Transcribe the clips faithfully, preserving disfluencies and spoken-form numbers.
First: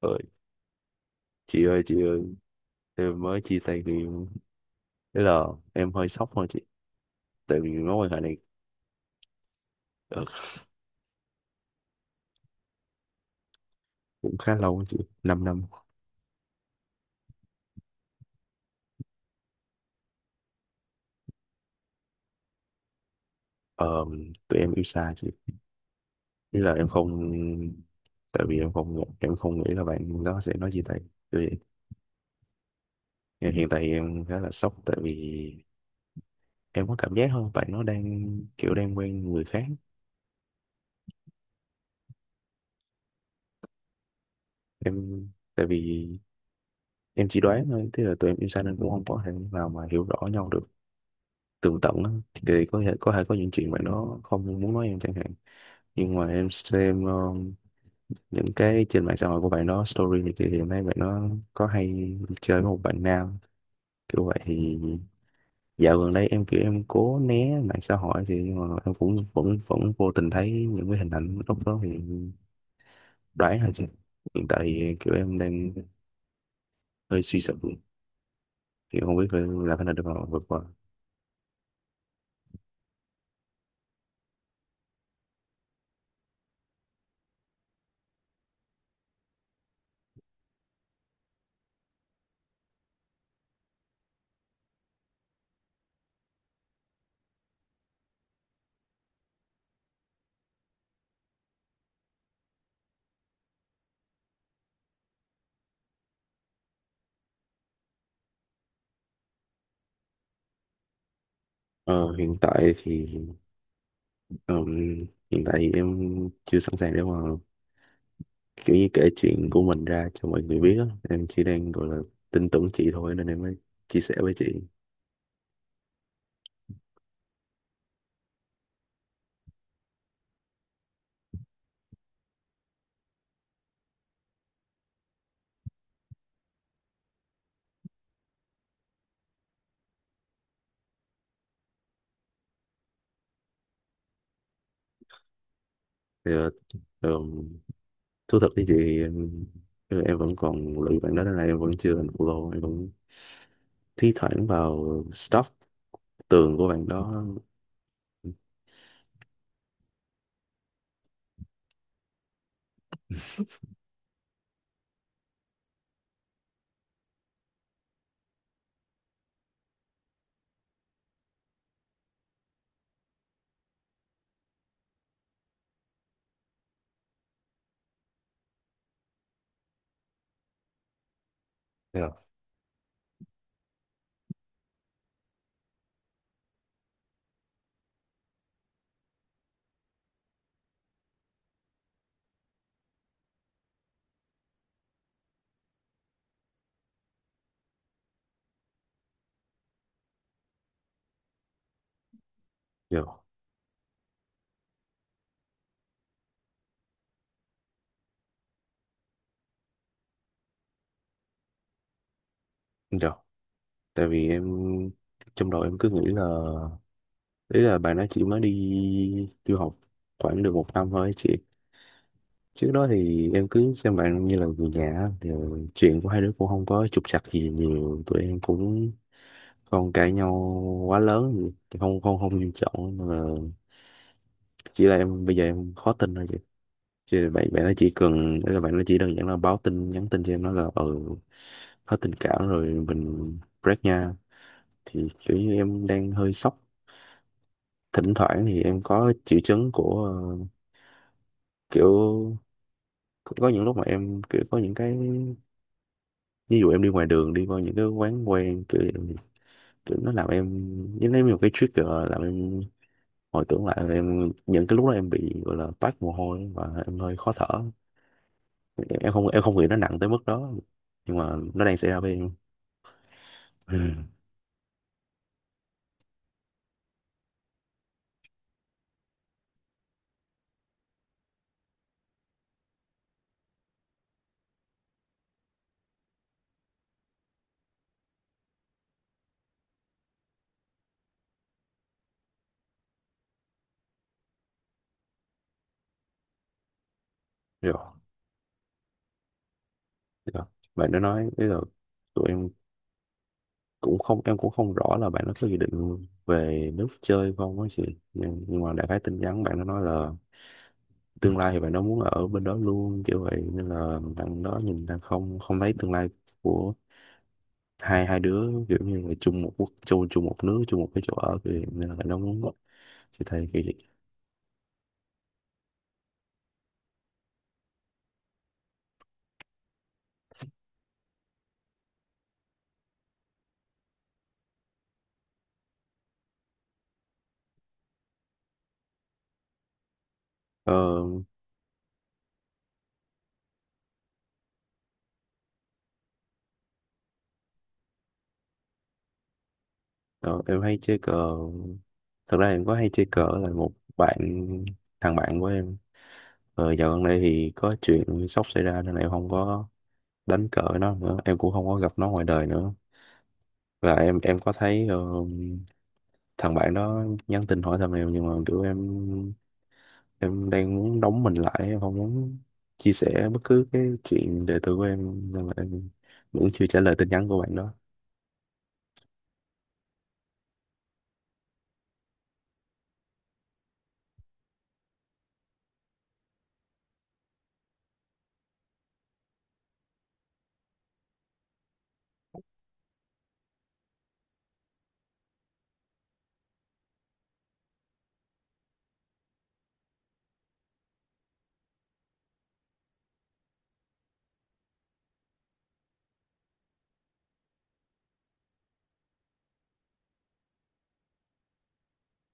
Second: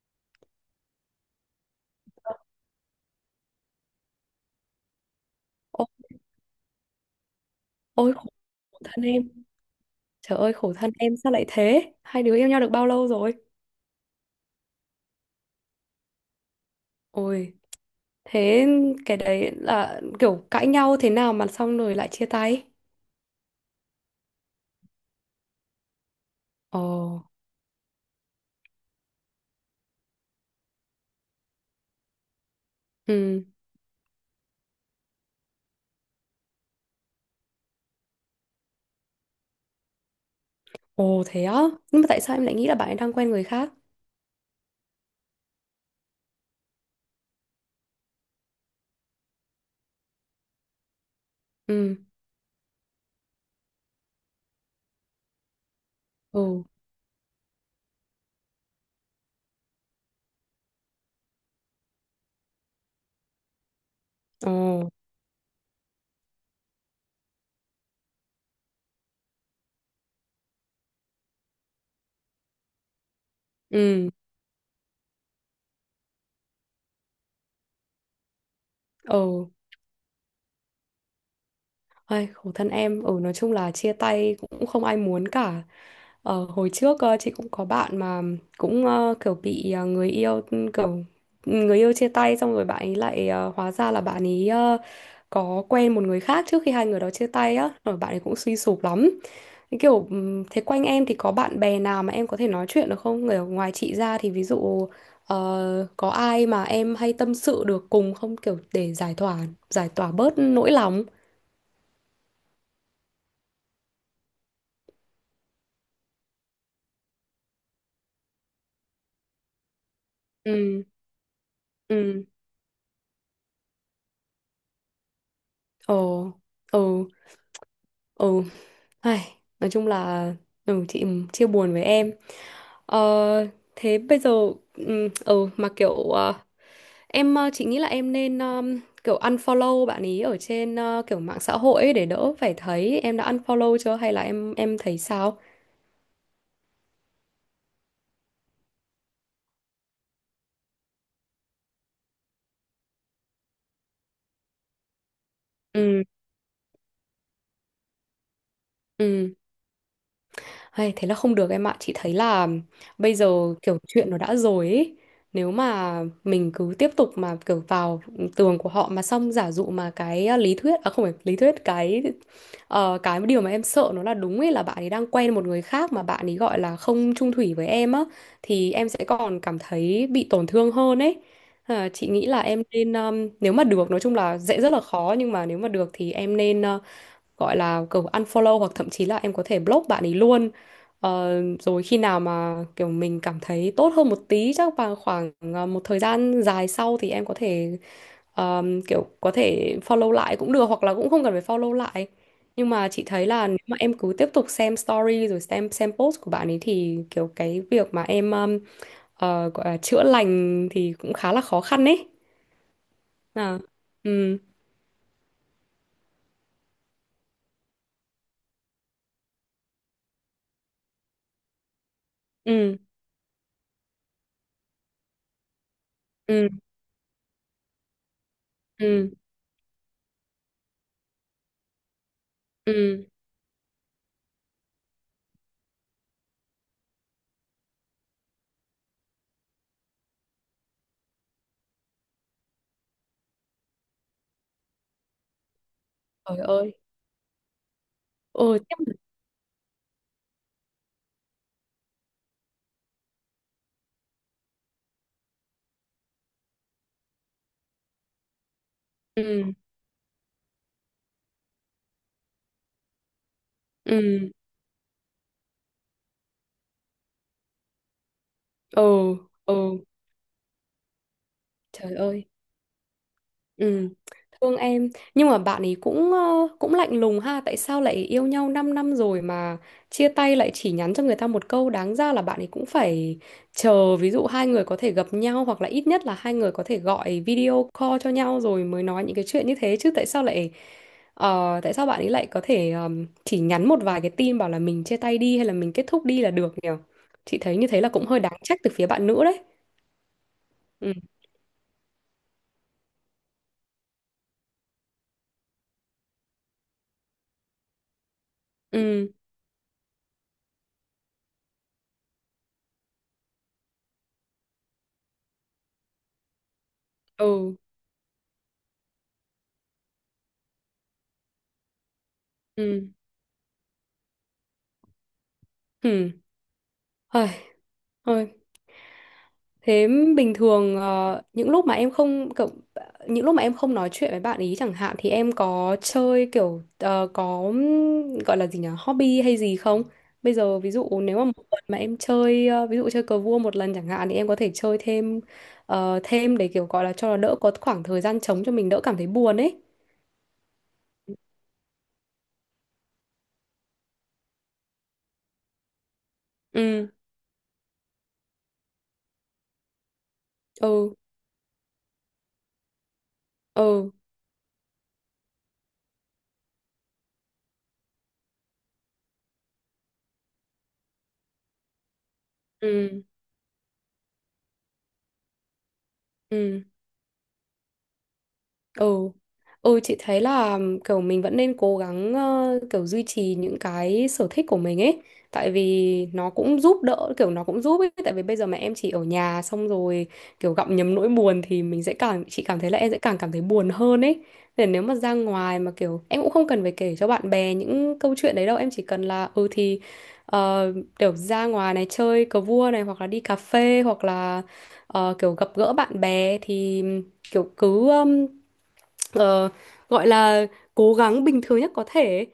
Ơi, chị ơi chị ơi, em mới chia tay người yêu. Thế là Ô- em hơi sốc thôi chị. Tại vì mối quan Ôi hệ khổ, này khổ thân em. ờ, Trời ơi, khổ thân em, sao lại thế? Hai đứa yêu nhau được bao lâu rồi? cũng khá lâu á chị, 5 năm năm. Ôi, thế cái đấy là kiểu cãi nhau thế nào mà xong rồi lại chia tay? Ờ, Tụi em yêu xa chị. Ý là Ồ. em không, tại vì em không em không nghĩ là bạn đó sẽ nói chia tay. Tại vì Ừ. hiện hiện tại em khá là sốc. Tại vì em có cảm giác hơn bạn nó đang kiểu đang quen người khác. Ồ, thế á? Nhưng mà tại sao em lại nghĩ là bạn ấy đang quen người khác? em Tại vì em chỉ đoán thôi. Thế là tụi em yêu xa nên cũng không có thể nào mà hiểu rõ nhau được tường Ừ. tận á, thì có thể có thể có những chuyện bạn đó không muốn nói em chẳng hạn. Nhưng mà Ồ. em xem ờ, những cái trên mạng xã hội của bạn đó, story này kia, thì em thấy bạn đó có hay chơi với một bạn nam kiểu vậy. Ồ. Thì dạo gần đây em kiểu em cố né mạng xã hội thì, nhưng mà em cũng vẫn vẫn vô tình thấy những cái hình ảnh lúc đó, thì đoán là chứ. Ừ. Hiện tại thì kiểu em đang hơi suy sụp, thì không Ồ. biết phải làm thế nào để mà vượt qua. Ai, khổ thân em, ừ nói chung là chia tay cũng không ai muốn cả. Ờ, hồi trước ờ, chị cũng có bạn mà cũng ờ, kiểu bị ờ, người yêu, kiểu người yêu chia tay xong rồi bạn ấy lại ờ, hóa ra là bạn ấy ờ, có quen một người khác trước khi hai người đó chia tay á, rồi bạn ấy cũng suy sụp lắm. Thế kiểu ừm, thế quanh em thì có bạn bè nào mà em có thể nói chuyện được không, người ngoài chị ra thì ví dụ ờ, có ai mà em hay tâm sự được cùng không, kiểu để giải tỏa giải tỏa bớt nỗi lòng? Ờ, hiện tại thì ừm, Hiện tại thì em chưa sẵn sàng để mà kiểu như kể chuyện của mình ra cho mọi người biết Ừ. á. Em chỉ đang gọi là Ừ. tin tưởng chị thôi nên em mới chia sẻ với chị. Ồ. Ờ. Ờ. Ai, nói chung là, ừ, chị chia buồn với em. ờ, Thế bây giờ, ừ, ờ, mà kiểu ờ, em ờ, chị nghĩ là em nên um, kiểu unfollow bạn ý ở trên ờ, kiểu mạng xã hội ấy để đỡ phải thấy. Em đã unfollow chưa hay là em em thấy sao? thì ờ, ờm, Thú thật với chị thì em, em vẫn còn lụy bạn đó nên là em vẫn chưa unfollow, em vẫn thi thoảng vào stalk Ừ. tường của bạn đó. Ừ. Hay, thế là không được em ạ. Chị thấy là bây giờ kiểu chuyện nó đã rồi ấy. Nếu mà mình cứ tiếp tục mà kiểu vào tường của họ mà xong giả dụ mà cái uh, lý thuyết, à không phải lý thuyết, cái ờ, cái điều mà em sợ nó là đúng ấy, là bạn ấy đang quen một người khác mà bạn ấy gọi là không chung thủy với em á, thì em sẽ còn cảm thấy bị tổn thương hơn ấy. Ờ, chị Dạ, nghĩ là em nên, um, nếu mà được, nói chung là dễ rất là khó, nhưng mà nếu mà được thì em nên ờ, gọi là kiểu unfollow, hoặc thậm chí là em có thể block bạn ấy luôn. Ờ, Rồi khi nào mà kiểu mình cảm thấy tốt hơn một tí, chắc vào khoảng ờ, một thời gian dài sau, thì em có thể ờm, kiểu có thể follow lại cũng được, hoặc là cũng không cần phải follow lại. Nhưng mà dạ, chị thấy là nếu mà em cứ tiếp tục xem story rồi xem xem post của bạn ấy thì kiểu cái việc mà em ờm, ờ, gọi là chữa lành thì cũng khá là khó khăn ấy. dạ. À. Tại vì Ừ. em, trong đầu em cứ nghĩ là đấy là bạn đó chỉ mới đi du học khoảng được một năm thôi chị. Trước Ừ. đó thì em cứ xem bạn như là người nhà á, thì chuyện của hai đứa cũng Ừ. không có trục trặc gì nhiều, tụi em cũng Ừ. không cãi nhau quá lớn gì. Thì không không không nghiêm trọng mà Ừ. là, chỉ là em bây giờ em khó tin thôi chị. Chứ bạn bạn nó chỉ cần, đấy là bạn nó chỉ đơn giản là báo tin, nhắn tin cho em nói là ừ, hết tình cảm rồi, mình break nha. Thì kiểu như em đang hơi Trời sốc. ơi. Thỉnh thoảng Ừ. thì em có triệu chứng của ờ, kiểu, có có những lúc mà em kiểu có những cái, ví dụ em đi ngoài đường đi qua những cái quán quen kiểu, Ừ. kiểu nó làm em giống như một cái trigger, làm em hồi tưởng lại. Là Ừ. em những cái lúc đó em bị gọi là toát mồ hôi và em hơi khó thở. Em Ừ. không em Ừ. không nghĩ nó nặng tới mức đó nhưng mà nó đang xảy Trời ra với ơi. em. Ừ. Ừ. Thương em, nhưng mà bạn ấy cũng ờ, cũng lạnh lùng ha, tại sao lại yêu nhau 5 năm rồi mà chia tay lại chỉ nhắn cho người ta một câu? Đáng ra là bạn ấy cũng phải chờ, ví dụ hai người có thể gặp nhau, hoặc là ít nhất là hai người có thể gọi video call cho nhau rồi mới nói những cái chuyện như thế chứ. Tại sao lại ờ, tại sao bạn ấy lại có thể ờm, chỉ nhắn một vài cái tin bảo là mình chia tay đi hay là mình kết thúc đi là được nhỉ? Chị thấy như rồi thế là cũng hơi đáng trách từ phía bạn nữ đấy. rồi bạn đã nói bây giờ tụi em cũng không, em cũng không rõ là bạn nó có dự định về nước chơi không á chị. Nhưng, nhưng mà đại khái Ừ. tin nhắn bạn nó nói là tương lai thì bạn đó muốn ở bên đó luôn kiểu vậy, nên là bạn đó nhìn đang không không thấy tương lai của Ừ. hai hai đứa, kiểu như là chung một quốc, chung chung một nước, chung một cái chỗ ở kiểu vậy. Nên là bạn đó muốn Ừ. sẽ thầy kiểu vậy. Ừ. Thôi, thôi. Thế bình thường, ờ, những lúc mà em không cậu- những lúc mà em không nói chuyện với bạn ý chẳng hạn, thì em có chơi kiểu ờ, có gọi là gì nhỉ, hobby hay gì không? Bây giờ ví dụ ờ, nếu mà một tuần mà em chơi ờ, ví dụ chơi cờ vua một lần chẳng hạn, thì em có thể chơi thêm ờ, thêm để kiểu gọi là cho nó đỡ có khoảng thời gian trống, cho mình đỡ cảm thấy buồn ấy. ờ, em hay chơi cờ. Thật ra em có hay chơi cờ là một bạn thằng bạn của em. Ờ, ừ. Dạo gần đây thì có chuyện sốc xảy ra nên là em không có đánh cờ với nó Ừ. nữa, em cũng không có gặp nó ngoài đời nữa. Ừ. Và em em có thấy ờ, thằng bạn đó nhắn tin hỏi thăm em, nhưng mà kiểu em em đang muốn đóng mình lại, em không muốn chia Ừ. sẻ bất cứ cái chuyện đời tư của em, nên là em vẫn Ừ. chưa trả lời tin nhắn của bạn đó. Ừ. Ừ chị thấy là kiểu mình vẫn nên cố gắng ờ, kiểu duy trì những cái sở thích của mình ấy, tại vì nó cũng giúp đỡ, kiểu nó cũng giúp ấy. Tại vì bây giờ mà em chỉ ở nhà xong rồi kiểu gặm nhấm nỗi buồn thì mình sẽ càng, chị cảm thấy là em sẽ càng cảm thấy buồn hơn ấy, nên nếu mà ra ngoài mà kiểu em cũng không cần phải kể cho bạn bè những câu chuyện đấy đâu, em chỉ cần là ừ thì ờ, kiểu ra ngoài này chơi cờ vua này, hoặc là đi cà phê, hoặc là ờ, kiểu gặp gỡ bạn bè, thì kiểu cứ ờ, gọi là cố gắng bình thường nhất có thể ấy.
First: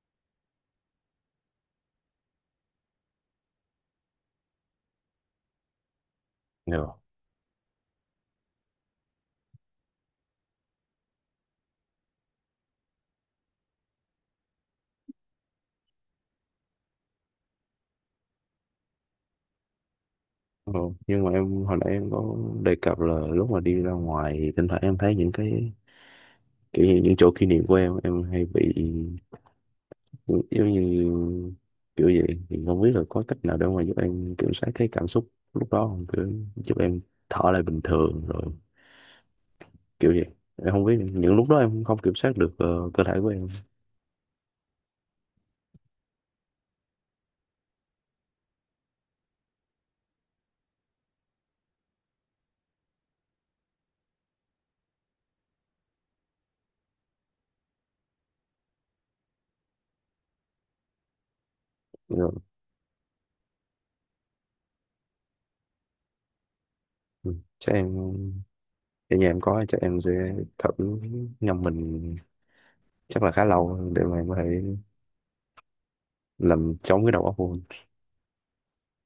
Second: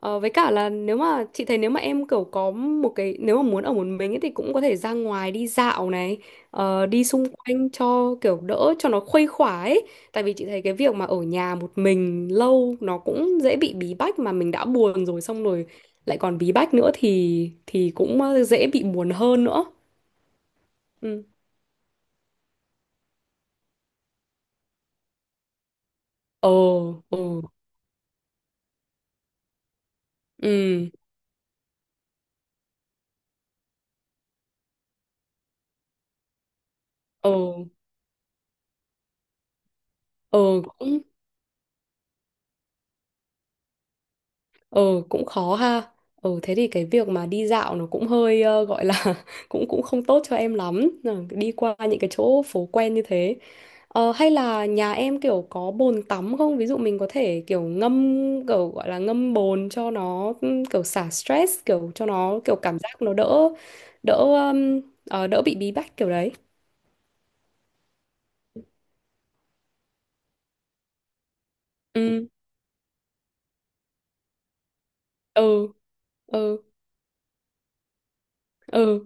Ờ, với cả là nếu mà, chị thấy nếu mà em kiểu có một cái, nếu mà muốn ở một mình ấy, thì cũng có thể ra ngoài đi dạo này, ờ, Dạ. đi xung quanh cho kiểu đỡ, cho nó khuây khỏa ấy, tại vì chị thấy cái việc mà ở nhà một mình lâu nó cũng dễ bị bí bách, mà mình đã buồn rồi xong rồi lại còn bí bách nữa thì thì cũng ờ, dễ bị buồn hơn nữa. Ừ. Nhưng Ừ. mà em hồi nãy em có đề cập là lúc mà đi ra ngoài thì thỉnh thoảng em thấy những cái Ờ. kiểu như những chỗ Ừ. kỷ niệm của em em hay bị giống Ừ. như kiểu vậy. Thì không biết là có cách nào để mà giúp em kiểm soát cái cảm xúc lúc đó không, kiểu giúp em Ờ. thở lại bình thường rồi kiểu vậy. Ờ. Em không biết, những lúc đó em không kiểm soát được ờ, cơ thể của em. Ừ, cũng khó ha. Ừ, thế thì cái việc mà đi dạo nó cũng hơi ờ, gọi là cũng cũng không tốt cho em lắm. Ừ, đi qua những cái chỗ phố quen như thế. Ờ, hay là nhà em kiểu có bồn tắm không? Ví dụ mình có thể kiểu ngâm, kiểu gọi là ngâm bồn cho nó ừ, kiểu xả stress, kiểu cho Nhưng nó kiểu cảm giác nó đỡ đỡ um, ờ, đỡ bị bí bách kiểu đấy. ừ, chắc em, ở nhà em có, chắc em sẽ thử ngâm mình Ừ. chắc là khá lâu để mà em có thể Ừ. Ừ. làm chống cái đầu óc của mình. Ừ.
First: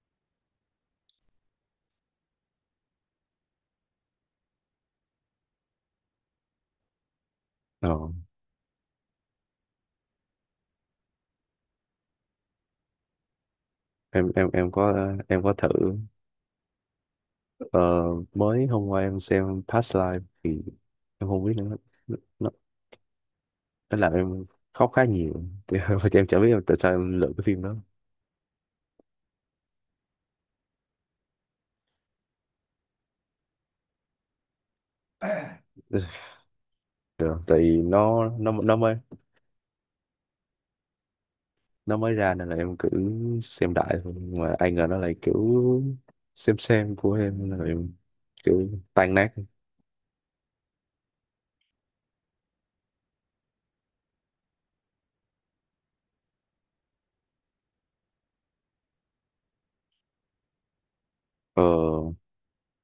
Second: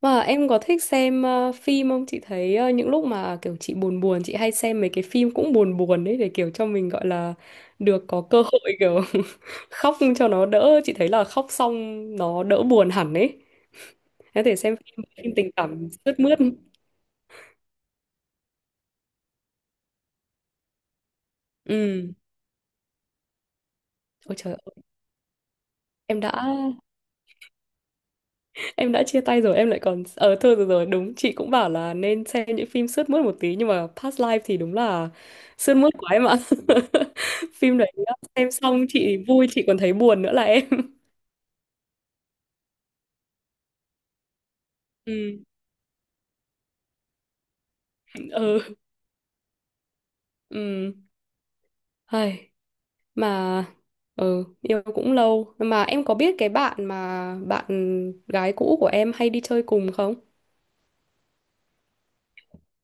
Và em có thích xem ờ, phim không? Chị thấy ờ, những lúc mà kiểu chị buồn buồn, chị hay xem mấy cái phim cũng buồn buồn đấy, để kiểu cho mình gọi là được ờ, có cơ hội kiểu khóc cho nó đỡ. Chị thấy là khóc xong nó đỡ buồn hẳn ấy. em Em em có thể em xem phim, có phim em tình có thử. cảm sướt mướt. ờ, Mới hôm qua em xem Past Life thì em không biết nữa, Ừ. nó, nó nó làm Ôi em trời ơi, khóc khá nhiều thì em em đã chả biết tại sao em lựa cái phim đó. em đã chia tay rồi em lại còn ờ thôi rồi, rồi đúng, chị cũng bảo là nên xem những phim sướt mướt một tí, nhưng mà Past Life thì đúng là sướt mướt quá em ạ Được, tại vì phim đấy nó nó xem nó xong mới, chị vui chị còn thấy buồn nữa là em nó mới ra nên là em cứ xem đại thôi, nhưng mà ai ngờ nó lại ừ. kiểu xem xem của em, nên là em kiểu Ừ. tan nát. Ừ. Hay mà, ừ yêu cũng lâu mà, em có biết cái bạn mà bạn gái cũ của em hay đi chơi cùng không? ờ,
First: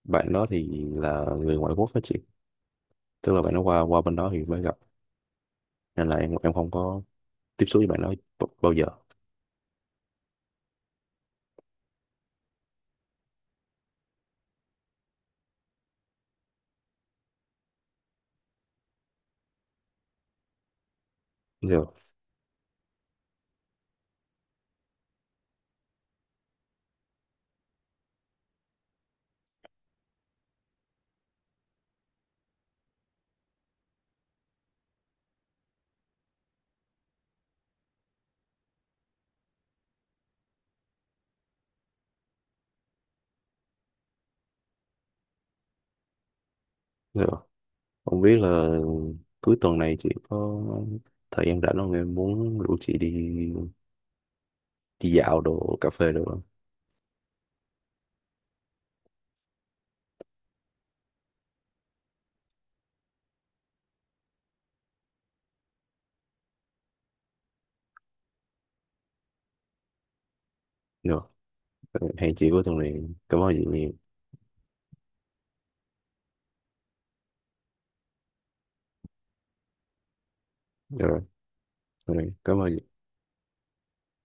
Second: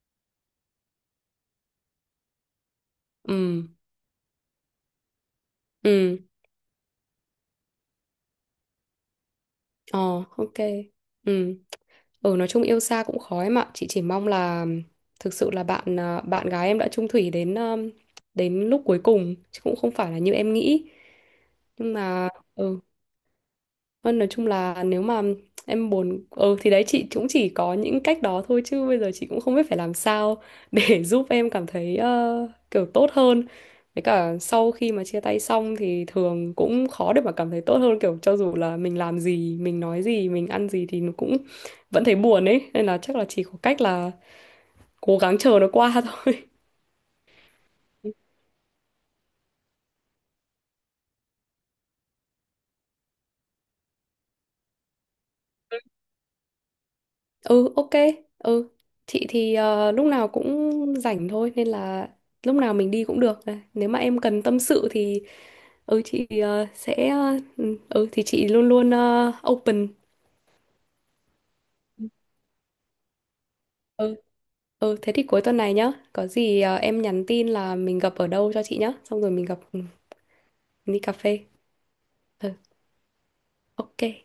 Bạn đó thì là người ngoại quốc đó chị. Tức là bạn nó Ừ. qua qua bên đó thì mới gặp, nên là Ừ. em em không có tiếp xúc với bạn đó b- bao giờ. Ờ. Ok. Ừ. Ừ, nói chung yêu xa cũng khó em ạ. Chị chỉ mong là thực sự là bạn, à, bạn gái em đã chung thủy đến um, đến lúc cuối cùng chứ cũng không phải là như em nghĩ. giờ Nhưng mà ừ, Vâng, nói chung là nếu mà em buồn, ừ thì đấy chị cũng chỉ có những cách đó thôi, chứ bây giờ chị cũng không biết phải làm sao để giúp em cảm thấy ờ, kiểu tốt hơn. Với cả sau khi mà chia tay xong thì thường cũng khó để mà cảm thấy tốt hơn, kiểu cho dù là mình làm gì, mình nói gì, mình ăn gì thì nó cũng vẫn thấy buồn ấy. Nên là chắc là chỉ có cách là cố gắng chờ nó qua thôi. giờ không biết là cuối tuần này chị có thời gian rảnh không, em muốn rủ chị đi đi dạo đồ, cà phê được không? Ừ, ok. Ừ. Chị thì ờ, lúc nào cũng rảnh thôi, nên là lúc nào mình đi cũng được. Nếu mà em cần tâm sự thì ừ chị ờ, sẽ, ờ, ừ ừ, thì chị luôn luôn ờ, open. Được. Hẹn chị cuối tuần này. Cảm ơn chị nhiều. Ừ. Ừ thế thì cuối tuần này nhá, có gì ờ, em nhắn tin là mình gặp ở đâu cho chị nhá, xong rồi mình gặp, ừ, đi cà rồi phê. rồi Ừ, cảm ơn chị. ok.